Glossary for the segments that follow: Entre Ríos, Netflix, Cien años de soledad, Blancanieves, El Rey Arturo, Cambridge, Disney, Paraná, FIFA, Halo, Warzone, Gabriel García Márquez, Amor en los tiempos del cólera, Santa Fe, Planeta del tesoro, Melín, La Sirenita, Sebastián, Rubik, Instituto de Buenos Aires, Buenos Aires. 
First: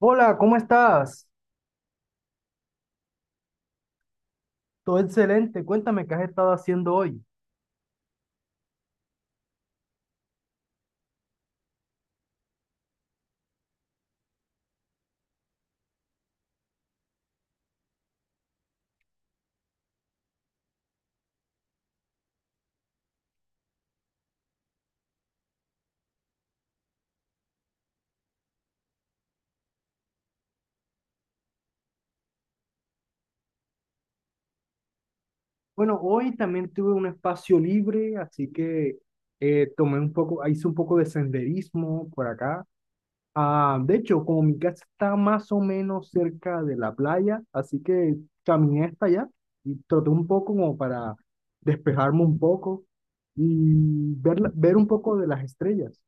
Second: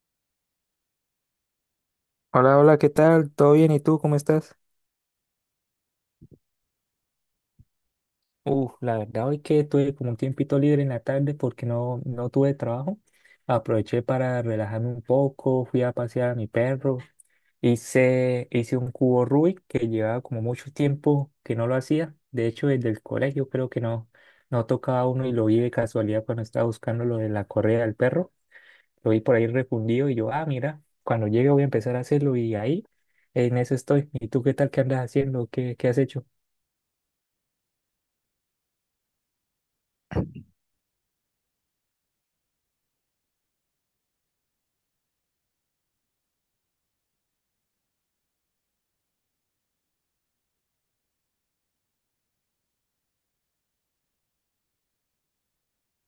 Hola, ¿cómo estás? Hola, hola, ¿qué tal? ¿Todo bien? ¿Y tú cómo estás? Todo excelente. Cuéntame qué has estado haciendo hoy. La verdad hoy que tuve como un tiempito libre en la tarde porque no tuve trabajo. Aproveché para relajarme un poco, fui a pasear a mi perro, hice un cubo Rubik que llevaba como mucho tiempo que no lo hacía. De hecho, desde el colegio creo que no tocaba uno y lo vi de casualidad cuando estaba buscando lo de la correa del perro. Lo vi por ahí refundido y yo, mira, cuando llegue voy a empezar a hacerlo y ahí en eso estoy. ¿Y tú qué tal? ¿Qué andas haciendo? ¿Qué has Bueno, hecho? hoy también tuve un espacio libre, así que hice un poco de senderismo por acá. Ah, de hecho, como mi casa está más o menos cerca de la playa, así que caminé hasta allá y troté un poco como para despejarme un poco y ver, ver un poco de las estrellas.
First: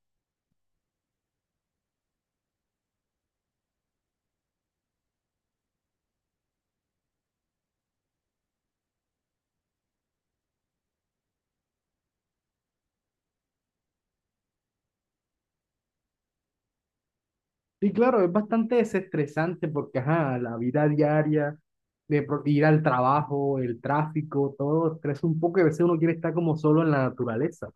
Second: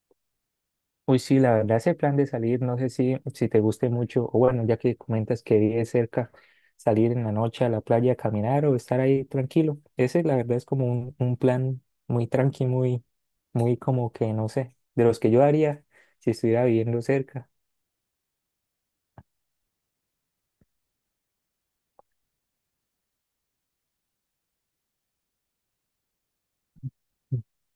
Uy, sí, la verdad, ese plan de salir, no sé si te guste mucho, o bueno, ya que comentas que vives cerca, salir en la noche a la playa a caminar o estar ahí tranquilo. Ese, la verdad, es como un plan muy tranqui, muy, muy como que, no sé, de los que yo haría si estuviera viviendo cerca. Sí, claro, es bastante desestresante porque, ajá, la vida diaria, ir al trabajo, el tráfico, todo estresa un poco y a veces uno quiere estar como solo en la naturaleza.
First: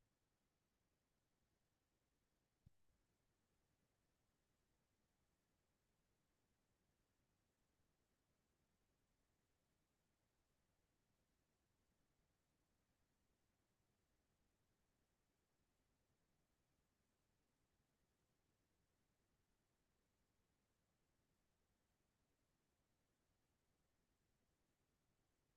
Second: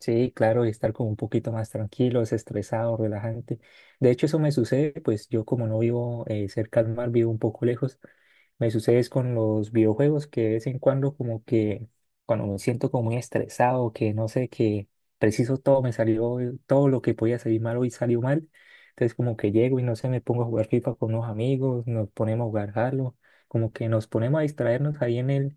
Sí, claro, y estar como un poquito más tranquilo, desestresado, relajante. De hecho, eso me sucede, pues yo como no vivo cerca al mar, vivo un poco lejos, me sucede es con los videojuegos que de vez en cuando como que cuando me siento como muy estresado, que no sé, que preciso todo me salió, todo lo que podía salir mal hoy salió mal. Entonces como que llego y no sé, me pongo a jugar FIFA con unos amigos, nos ponemos a jugar Halo, como que nos ponemos a distraernos ahí en el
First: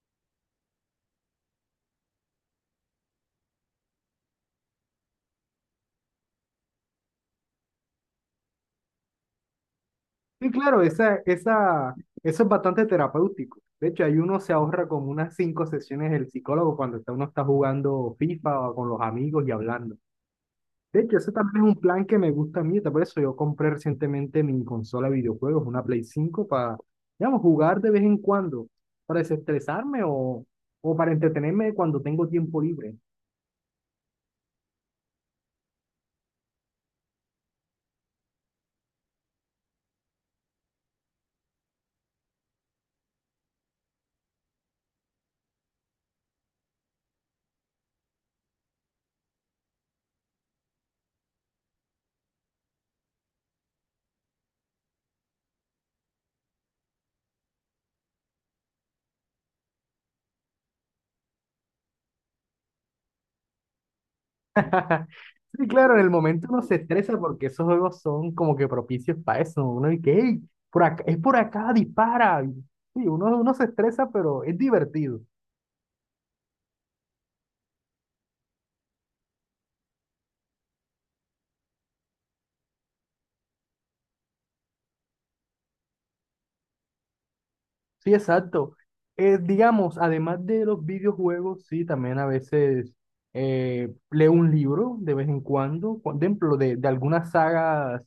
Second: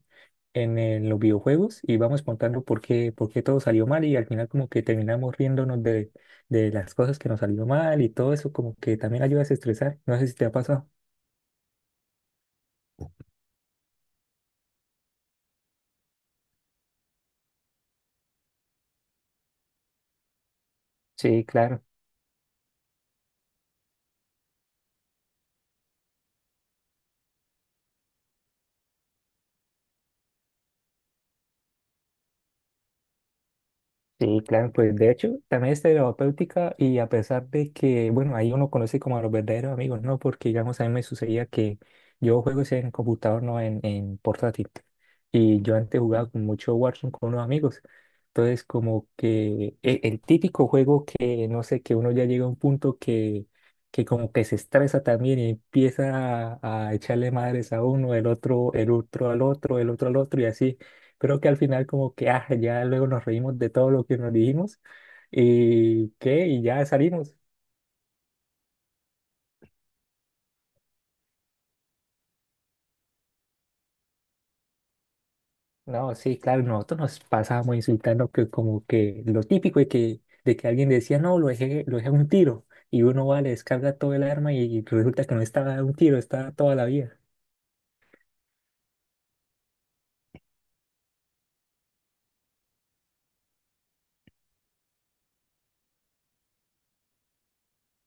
los videojuegos y vamos contando por qué todo salió mal y al final como que terminamos riéndonos de las cosas que nos salió mal y todo eso como que también ayuda a estresar. No sé si te Sí, ha claro, pasado. Eso es bastante terapéutico. De hecho, ahí uno se ahorra como unas cinco sesiones del psicólogo cuando uno está jugando FIFA o con los amigos y hablando. De hecho, ese Sí, también es un claro. plan que me gusta a mí, por eso yo compré recientemente mi consola de videojuegos, una Play 5 para, digamos, jugar de vez en cuando, para desestresarme o para entretenerme cuando tengo tiempo libre. Sí, claro, pues de hecho también es terapéutica y a pesar de que, bueno, ahí uno conoce como a los verdaderos amigos, ¿no? Porque digamos a mí me sucedía que yo juego es en computador, no en portátil. Y yo antes jugaba con mucho Warzone con unos amigos. Entonces como que el, típico juego que, no sé, que uno ya llega a un punto que como que se estresa también y empieza a echarle madres a uno, el otro al otro, el otro al otro y así creo que al final como que ya luego nos reímos de todo lo que nos dijimos Sí, claro, en y el momento qué, y uno se ya estresa salimos. porque esos juegos son como que propicios para eso, ¿no? Uno dice, hey, por acá, es por acá, dispara. Sí, uno se estresa, pero es divertido. No, sí, claro, nosotros nos pasábamos insultando que como que lo típico de que alguien decía, no, lo dejé a un tiro y uno va, le descarga todo el arma y resulta que no estaba a un tiro, estaba toda la vida. Sí, exacto. Digamos, además de los videojuegos, sí, también a veces leo un libro de vez en cuando, por ejemplo, de algunas sagas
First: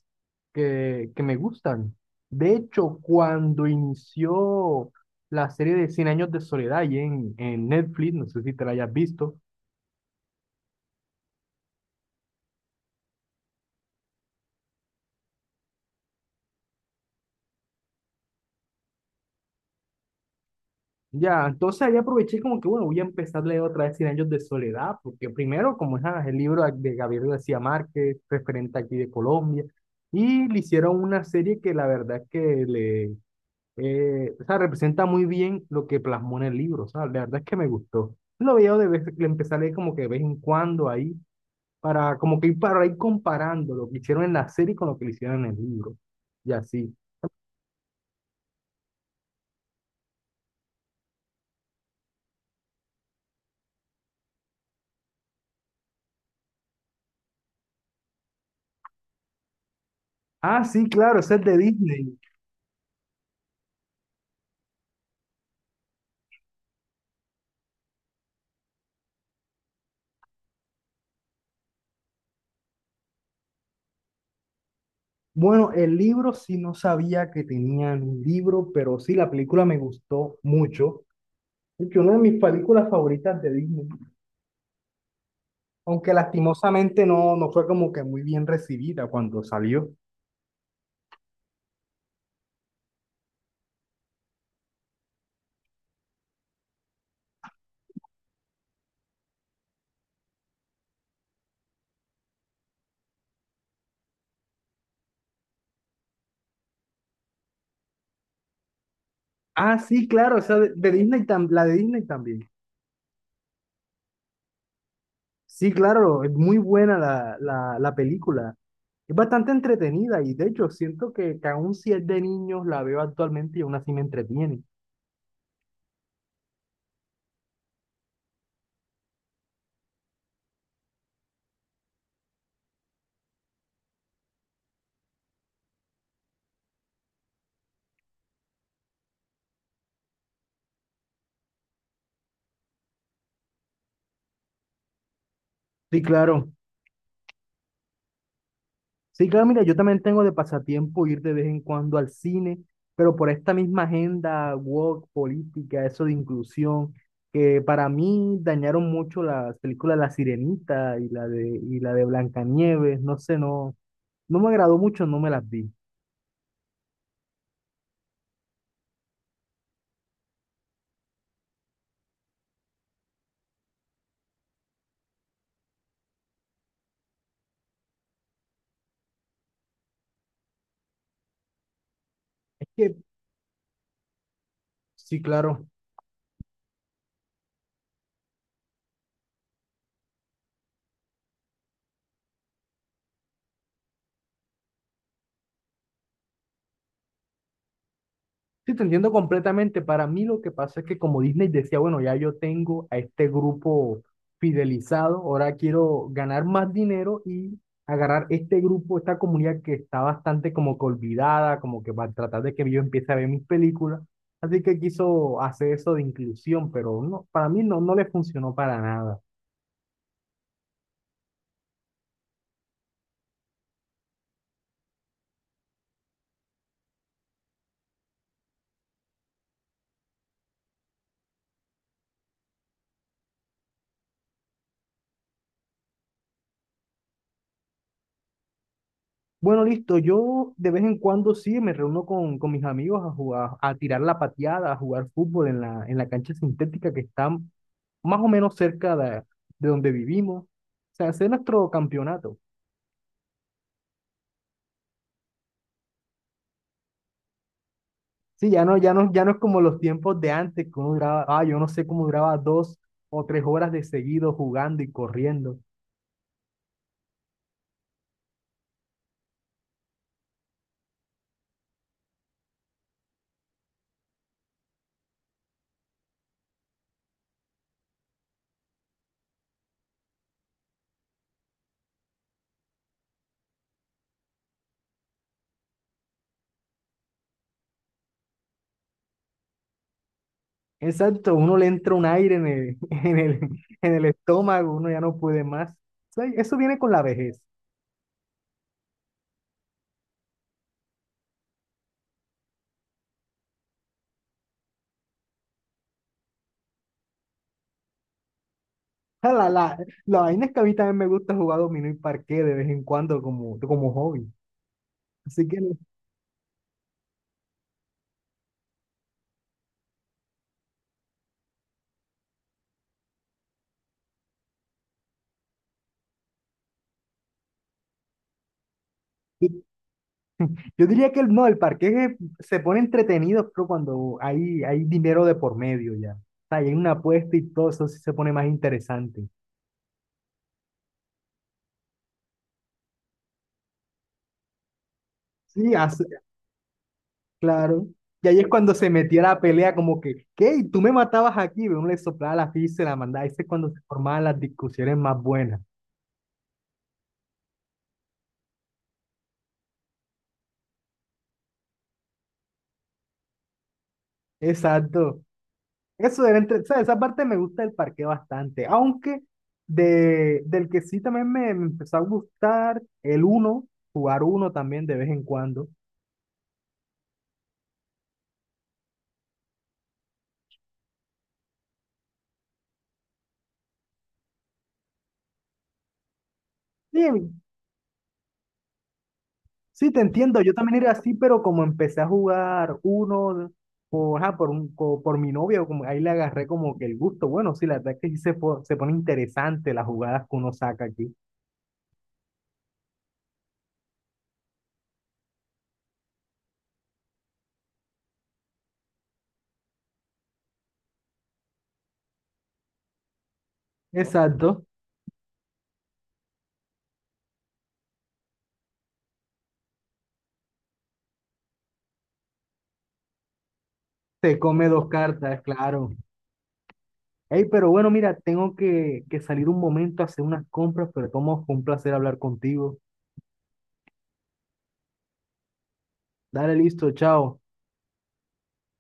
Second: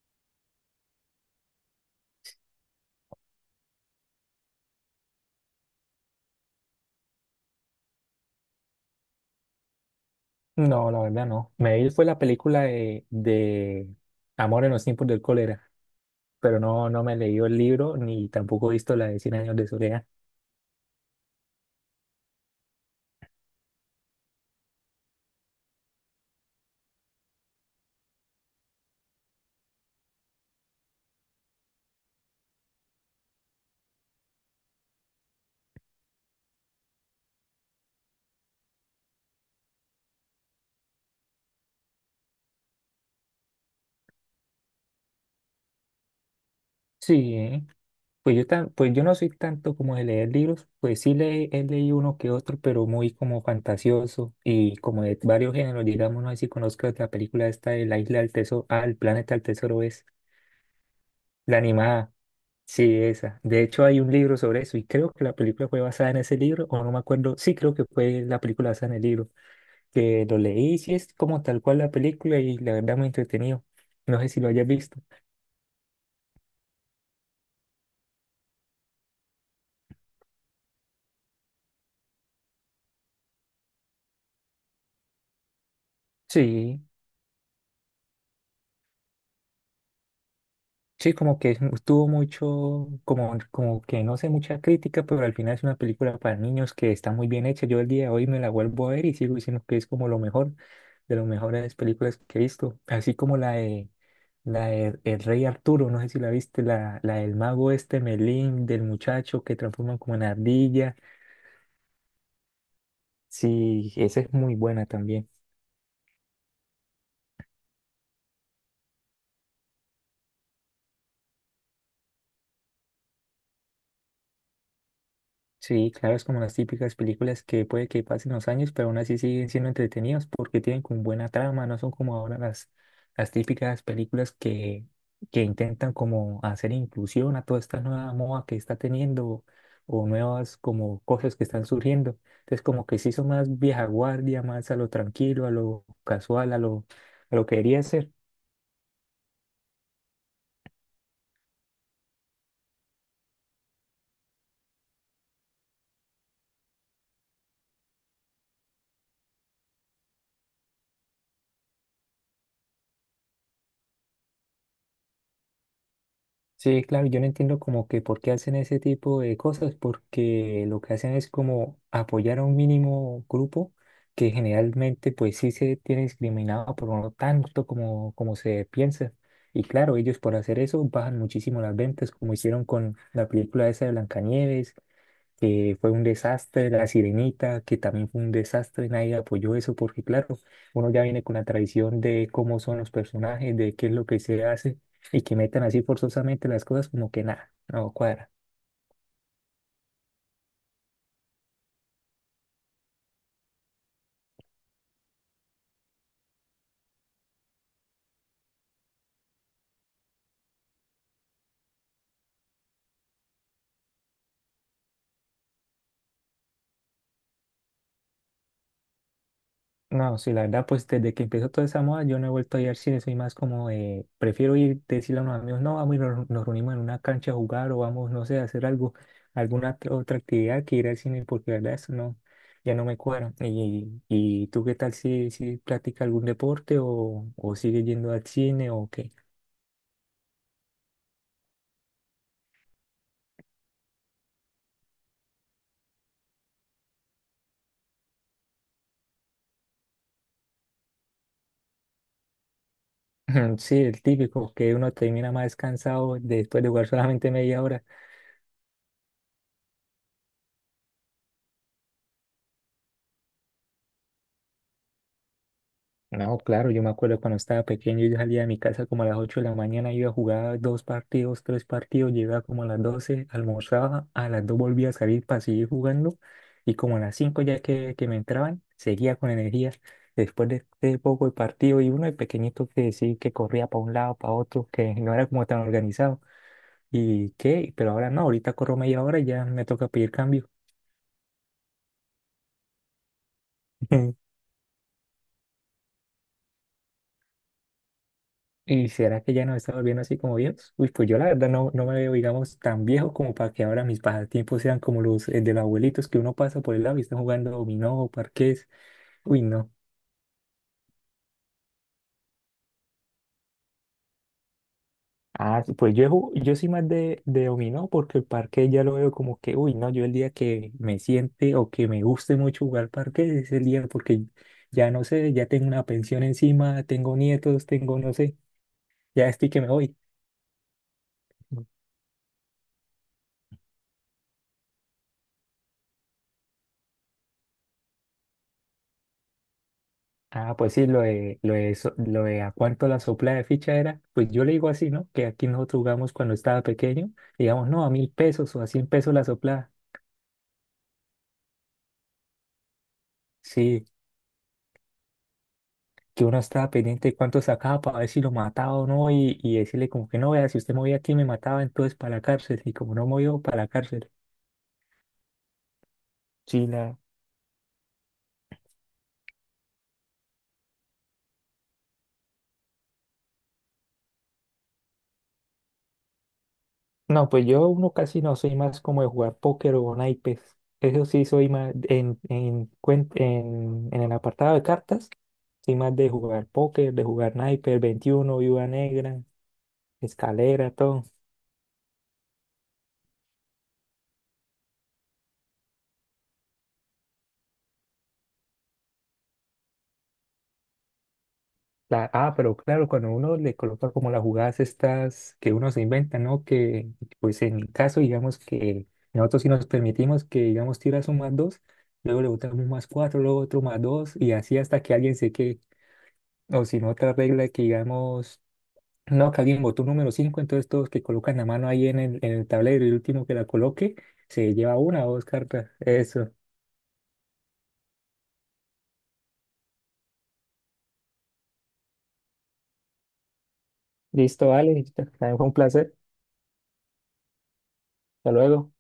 que me gustan. De hecho, cuando inició la serie de Cien años de soledad ahí en Netflix, no sé si te la hayas visto. No, la verdad no. Me vi fue la película de Amor en los Tiempos del Cólera, pero no me he leído el libro ni tampoco he visto la de Cien Años de Soledad. Ya, entonces ahí aproveché como que, bueno, voy a empezar a leer otra vez Cien años de soledad, porque primero, como es el libro de Gabriel García Márquez, referente aquí de Colombia, y le hicieron una serie que la verdad es que le, o sea, representa muy bien lo que plasmó en el libro, o sea, la verdad es que me gustó. Lo veo de vez, le empecé a leer como que de vez en cuando ahí, para como que ir para ir comparando lo que hicieron en la serie con lo que le hicieron en el libro, y así. Sí. Pues yo no soy tanto como de leer libros, pues sí he leído uno que otro, pero muy como fantasioso y como de varios géneros, digamos, no sé si conozco la película esta de La Isla del Tesoro, el Planeta del Tesoro es Ah, sí, claro, ese es de la animada, Disney. sí, esa. De hecho hay un libro sobre eso y creo que la película fue basada en ese libro, o no me acuerdo, sí creo que fue la película basada en el libro, que lo leí, sí es como tal cual la película y la verdad muy entretenido, no sé si lo hayas visto. Bueno, el libro sí no sabía que tenían un libro, pero sí la película me gustó mucho. Es que una de mis películas favoritas de Disney, aunque Sí. lastimosamente no fue como que muy bien recibida cuando salió. Sí, como que tuvo mucho, como que no sé, mucha crítica, pero al final es una película para niños que está muy bien hecha. Yo el día de hoy me la vuelvo a ver y sigo diciendo que es como lo mejor, de las mejores películas que he visto. Así como la de, El Rey Arturo, no sé si la viste, la del mago este, Melín, del muchacho que Ah, transforman sí, como en claro, o sea, de ardilla. Disney la de Disney también. Sí, esa es muy buena también. Sí, claro, es muy buena la película. Es bastante entretenida y de hecho siento que aún si es de niños la veo actualmente y aún así me entretiene. Sí, claro, es como las típicas películas que puede que pasen los años, pero aún así siguen siendo entretenidas porque tienen como buena trama, no son como ahora las, típicas películas que intentan como hacer inclusión a toda esta nueva moda que está teniendo o nuevas como cosas que están surgiendo. Entonces como que sí son más vieja guardia, más a lo tranquilo, a lo Sí, claro. casual, a lo que debería ser. Sí, claro, mira, yo también tengo de pasatiempo ir de vez en cuando al cine, pero por esta misma agenda woke, política, eso de inclusión, que para mí dañaron mucho las películas La Sirenita y y la de Blancanieves, no sé, no me agradó mucho, no me las vi. Sí, claro, yo no entiendo como que por qué hacen ese tipo de cosas, porque lo que hacen es como apoyar a un mínimo grupo que generalmente pues sí se tiene discriminado, pero no tanto como se piensa. Y claro, ellos por hacer eso bajan muchísimo las ventas, como hicieron Es que, con la película esa de Blancanieves, sí, claro. que fue un desastre, La Sirenita, que también fue un desastre, nadie apoyó eso porque claro, uno ya viene con la tradición de cómo son los personajes, de qué es lo que se hace y que metan así forzosamente las cosas como que nada, no cuadra. Sí, te entiendo completamente. Para mí lo que pasa es que como Disney decía, bueno, ya yo tengo a este grupo fidelizado, ahora quiero ganar más dinero y agarrar este grupo, esta comunidad que está bastante como que olvidada, como que va a tratar de que yo empiece a ver mis películas. Así que quiso hacer eso de inclusión, pero no, para mí no le funcionó para nada. No, sí, la verdad, pues desde que empezó toda esa moda, yo no he vuelto a ir al cine, soy más como, prefiero ir, decirle a unos amigos, no, vamos y nos reunimos en una cancha a jugar o vamos, no sé, a hacer algo, alguna otra actividad que ir al cine, porque la verdad eso no, ya no me cuadra. ¿Y tú qué tal si practicas algún deporte o sigues yendo al cine o qué? Bueno, listo, yo de vez en cuando sí me reúno con mis amigos a jugar, a tirar la pateada, a jugar fútbol en la cancha sintética que está más o menos cerca de donde vivimos. O sea, hacer nuestro campeonato. Sí, el típico, que uno termina más cansado después de jugar solamente media hora. Sí, ya no es como los tiempos de antes, que yo no sé cómo duraba 2 o 3 horas de seguido jugando y corriendo. No, claro, yo me acuerdo cuando estaba pequeño, yo salía de mi casa como a las 8 de la mañana, iba a jugar dos partidos, tres partidos, llegaba como a las 12 almorzaba, a las 2 volvía a salir para seguir jugando y como a las 5 ya que me entraban, seguía con energía. Después de poco el partido y uno de pequeñito que sí, que corría para un lado, para otro, que no era como tan organizado. ¿Y qué? Pero ahora no, ahorita corro media hora y ya me toca pedir cambio. Exacto, uno le entra un aire en el estómago, uno ya no puede más. O sea, eso viene con la vejez. ¿Y será que ya nos estamos volviendo así como viejos? Uy, pues yo la verdad no, no me veo, digamos, tan viejo como para que ahora mis pasatiempos sean como los de los abuelitos que uno pasa por el lado y está jugando dominó o parqués. O Uy, La, no. la, la vaina es que a mí también me gusta jugar dominó y parqué de vez en cuando como hobby. Así que Ah, sí, pues yo, yo soy más de, dominó porque el parque ya lo veo como que, uy, no, yo el día que me siente o que me guste mucho jugar parque es el día porque ya no sé, ya tengo una pensión encima, tengo nietos, tengo, no sé, ya estoy que me voy. yo diría que el, no, el parqués se pone entretenido pero cuando hay dinero de por medio ya. O sea, y hay una apuesta y todo eso sí se pone más interesante. Ah, pues sí, lo de a cuánto la sopla de ficha era, pues yo le digo así, ¿no? Que aquí Sí, nosotros jugamos cuando estaba pequeño, digamos, no, claro. a mil Y ahí es pesos o a cuando cien se pesos metía la la sopla. pelea como que, ¿qué? ¿Y tú me matabas aquí? Uno le soplaba la ficha y se la mandaba. Ese es cuando se Sí, formaban las discusiones más buenas. que uno estaba pendiente de cuánto sacaba para ver si lo mataba o no y decirle como que no, vea, si usted movía aquí me mataba, entonces para la cárcel. Y como no movió, para la cárcel. Exacto. Eso era o Sí. sea, esa parte me gusta del parque bastante. Aunque del que sí también me empezó a gustar jugar uno también de vez en cuando. No, pues yo uno casi no soy más como de jugar póker o naipes. Eso sí soy más en el apartado de cartas. Soy más de jugar póker, Sí, de jugar naipes, veintiuno, viuda negra, sí, te entiendo. Yo escalera, también era todo. así, pero como empecé a jugar uno por, ajá, por mi novia, como, ahí le agarré como que el gusto. Bueno, sí, la verdad es que sí se pone interesante las jugadas que uno saca aquí. Pero claro, cuando uno le coloca como las jugadas estas que uno se inventa, ¿no? Que pues en mi caso, digamos que nosotros sí nos permitimos que, digamos, tiras un más dos, luego le botamos un más cuatro, luego otro más dos, y así Exacto. hasta que alguien se quede. O si no, otra regla que digamos. No, que alguien botó un número 5. Entonces todos que colocan la mano ahí en el tablero y el último que la coloque Te se come lleva dos una o dos cartas, cartas. claro. Eso. Ey, pero bueno, mira, tengo que salir un momento a hacer unas compras, pero fue un placer hablar contigo. Listo, vale. También fue un placer. Dale, listo, chao. Hasta luego.